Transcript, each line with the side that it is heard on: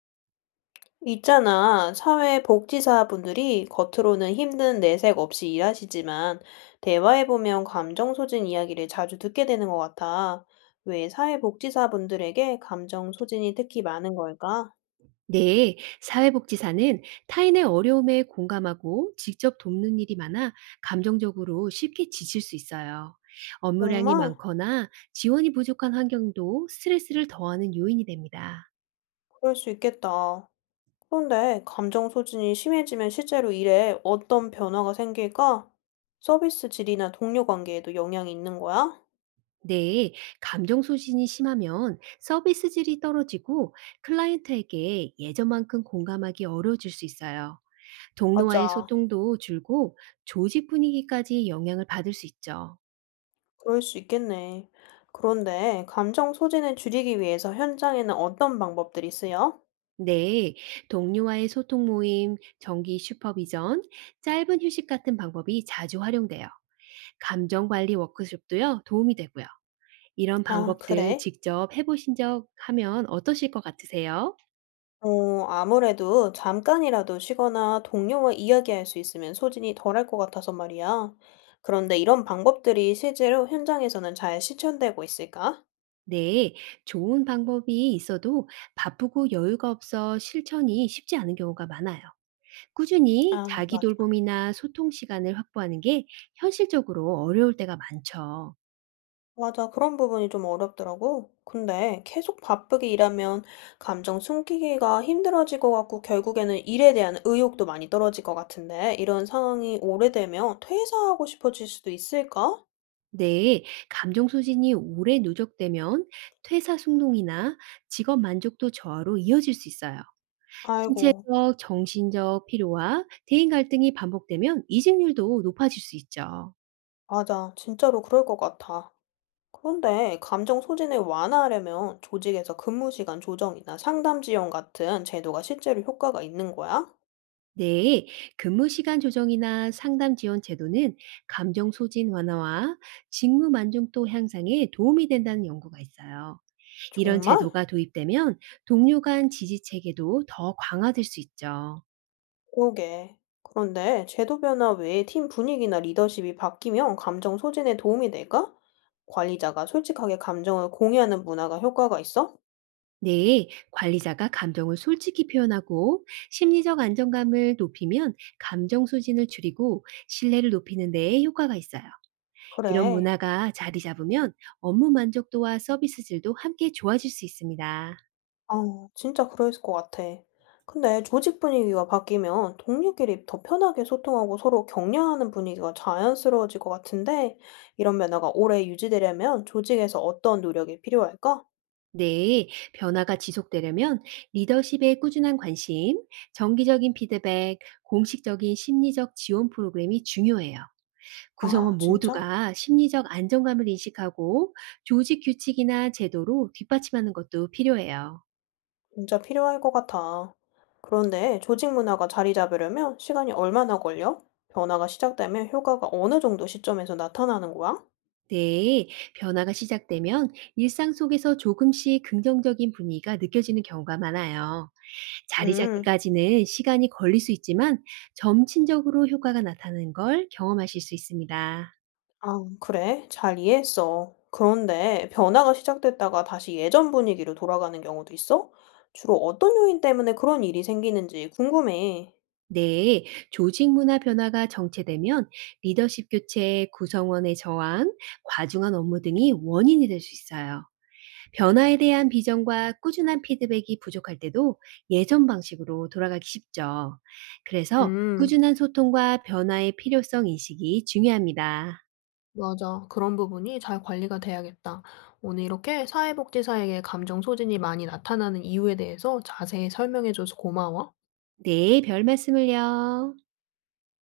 left: 있잖아. 사회복지사분들이 겉으로는 힘든 내색 없이 일하시지만, 대화해보면 감정 소진 이야기를 자주 듣게 되는 것 같아. 왜 사회복지사분들에게 감정 소진이 특히 많은 걸까?
right: 네, 사회복지사는 타인의 어려움에 공감하고 직접 돕는 일이 많아 감정적으로 쉽게 지칠 수 있어요. 업무량이
left: 정말?
right: 많거나 지원이 부족한 환경도 스트레스를 더하는 요인이 됩니다.
left: 그럴 수 있겠다. 그런데 감정 소진이 심해지면 실제로 일에 어떤 변화가 생길까? 서비스 질이나 동료 관계에도 영향이 있는 거야?
right: 네, 감정 소진이 심하면 서비스 질이 떨어지고 클라이언트에게 예전만큼 공감하기 어려워질 수 있어요. 동료와의
left: 맞아.
right: 소통도 줄고 조직 분위기까지 영향을 받을 수 있죠.
left: 그럴 수 있겠네. 그런데 감정 소진을 줄이기 위해서 현장에는 어떤 방법들이 쓰여?
right: 네, 동료와의 소통 모임, 정기 슈퍼비전, 짧은 휴식 같은 방법이 자주 활용돼요. 감정 관리 워크숍도요, 도움이 되고요. 이런
left: 아,
right: 방법들
left: 그래?
right: 직접 해보신 적 하면 어떠실 것 같으세요?
left: 아무래도 잠깐이라도 쉬거나 동료와 이야기할 수 있으면 소진이 덜할 것 같아서 말이야. 그런데 이런 방법들이 실제로 현장에서는 잘 실천되고 있을까?
right: 네, 좋은 방법이 있어도 바쁘고 여유가 없어 실천이 쉽지 않은 경우가 많아요. 꾸준히
left: 아,
right: 자기
left: 맞아.
right: 돌봄이나 소통 시간을 확보하는 게 현실적으로 어려울 때가 많죠.
left: 맞아. 그런 부분이 좀 어렵더라고. 근데 계속 바쁘게 일하면 감정 숨기기가 힘들어질 것 같고 결국에는 일에 대한 의욕도 많이 떨어질 것 같은데 이런 상황이 오래되면 퇴사하고 싶어질 수도 있을까?
right: 네, 감정 소진이 오래 누적되면 퇴사 충동이나 직업 만족도 저하로 이어질 수 있어요.
left: 아이고,
right: 신체적, 정신적 피로와 대인 갈등이 반복되면 이직률도 높아질 수 있죠.
left: 맞아. 진짜로 그럴 것 같아. 그런데 감정 소진을 완화하려면 조직에서 근무 시간 조정이나 상담 지원 같은 제도가 실제로 효과가 있는 거야?
right: 네, 근무 시간 조정이나 상담 지원 제도는 감정 소진 완화와 직무 만족도 향상에 도움이 된다는 연구가 있어요. 이런
left: 정말?
right: 제도가 도입되면 동료 간 지지 체계도 더 강화될 수 있죠.
left: 그러게. 그런데 제도 변화 외에 팀 분위기나 리더십이 바뀌면 감정 소진에 도움이 될까? 관리자가 솔직하게 감정을 공유하는 문화가 효과가 있어?
right: 네, 관리자가 감정을 솔직히 표현하고 심리적 안정감을 높이면 감정 소진을 줄이고 신뢰를 높이는 데 효과가 있어요. 이런
left: 그래.
right: 문화가 자리 잡으면 업무 만족도와 서비스 질도 함께 좋아질 수 있습니다.
left: 아, 진짜 그럴 것 같아. 근데 조직 분위기가 바뀌면 동료끼리 더 편하게 소통하고 서로 격려하는 분위기가 자연스러워질 것 같은데, 이런 변화가 오래 유지되려면 조직에서 어떤 노력이 필요할까?
right: 네, 변화가 지속되려면 리더십에 꾸준한 관심, 정기적인 피드백, 공식적인 심리적 지원 프로그램이 중요해요.
left: 아,
right: 구성원
left: 진짜?
right: 모두가 심리적 안정감을 인식하고 조직 규칙이나 제도로 뒷받침하는 것도 필요해요.
left: 진짜 필요할 것 같아. 그런데 조직 문화가 자리 잡으려면 시간이 얼마나 걸려? 변화가 시작되면 효과가 어느 정도 시점에서 나타나는 거야?
right: 네, 변화가 시작되면 일상 속에서 조금씩 긍정적인 분위기가 느껴지는 경우가 많아요. 자리
left: 음,
right: 잡기까지는 시간이 걸릴 수 있지만 점진적으로 효과가 나타나는 걸 경험하실 수 있습니다.
left: 아, 그래. 잘 이해했어. 그런데 변화가 시작됐다가 다시 예전 분위기로 돌아가는 경우도 있어? 주로 어떤 요인 때문에 그런 일이 생기는지 궁금해.
right: 네, 조직 문화 변화가 정체되면 리더십 교체, 구성원의 저항, 과중한 업무 등이 원인이 될 수 있어요. 변화에 대한 비전과 꾸준한 피드백이 부족할 때도 예전 방식으로 돌아가기 쉽죠. 그래서
left: 음,
right: 꾸준한 소통과 변화의 필요성 인식이 중요합니다.
left: 맞아. 그런 부분이 잘 관리가 돼야겠다. 오늘 이렇게 사회복지사에게 감정 소진이 많이 나타나는 이유에 대해서 자세히 설명해줘서 고마워.
right: 네, 별 말씀을요.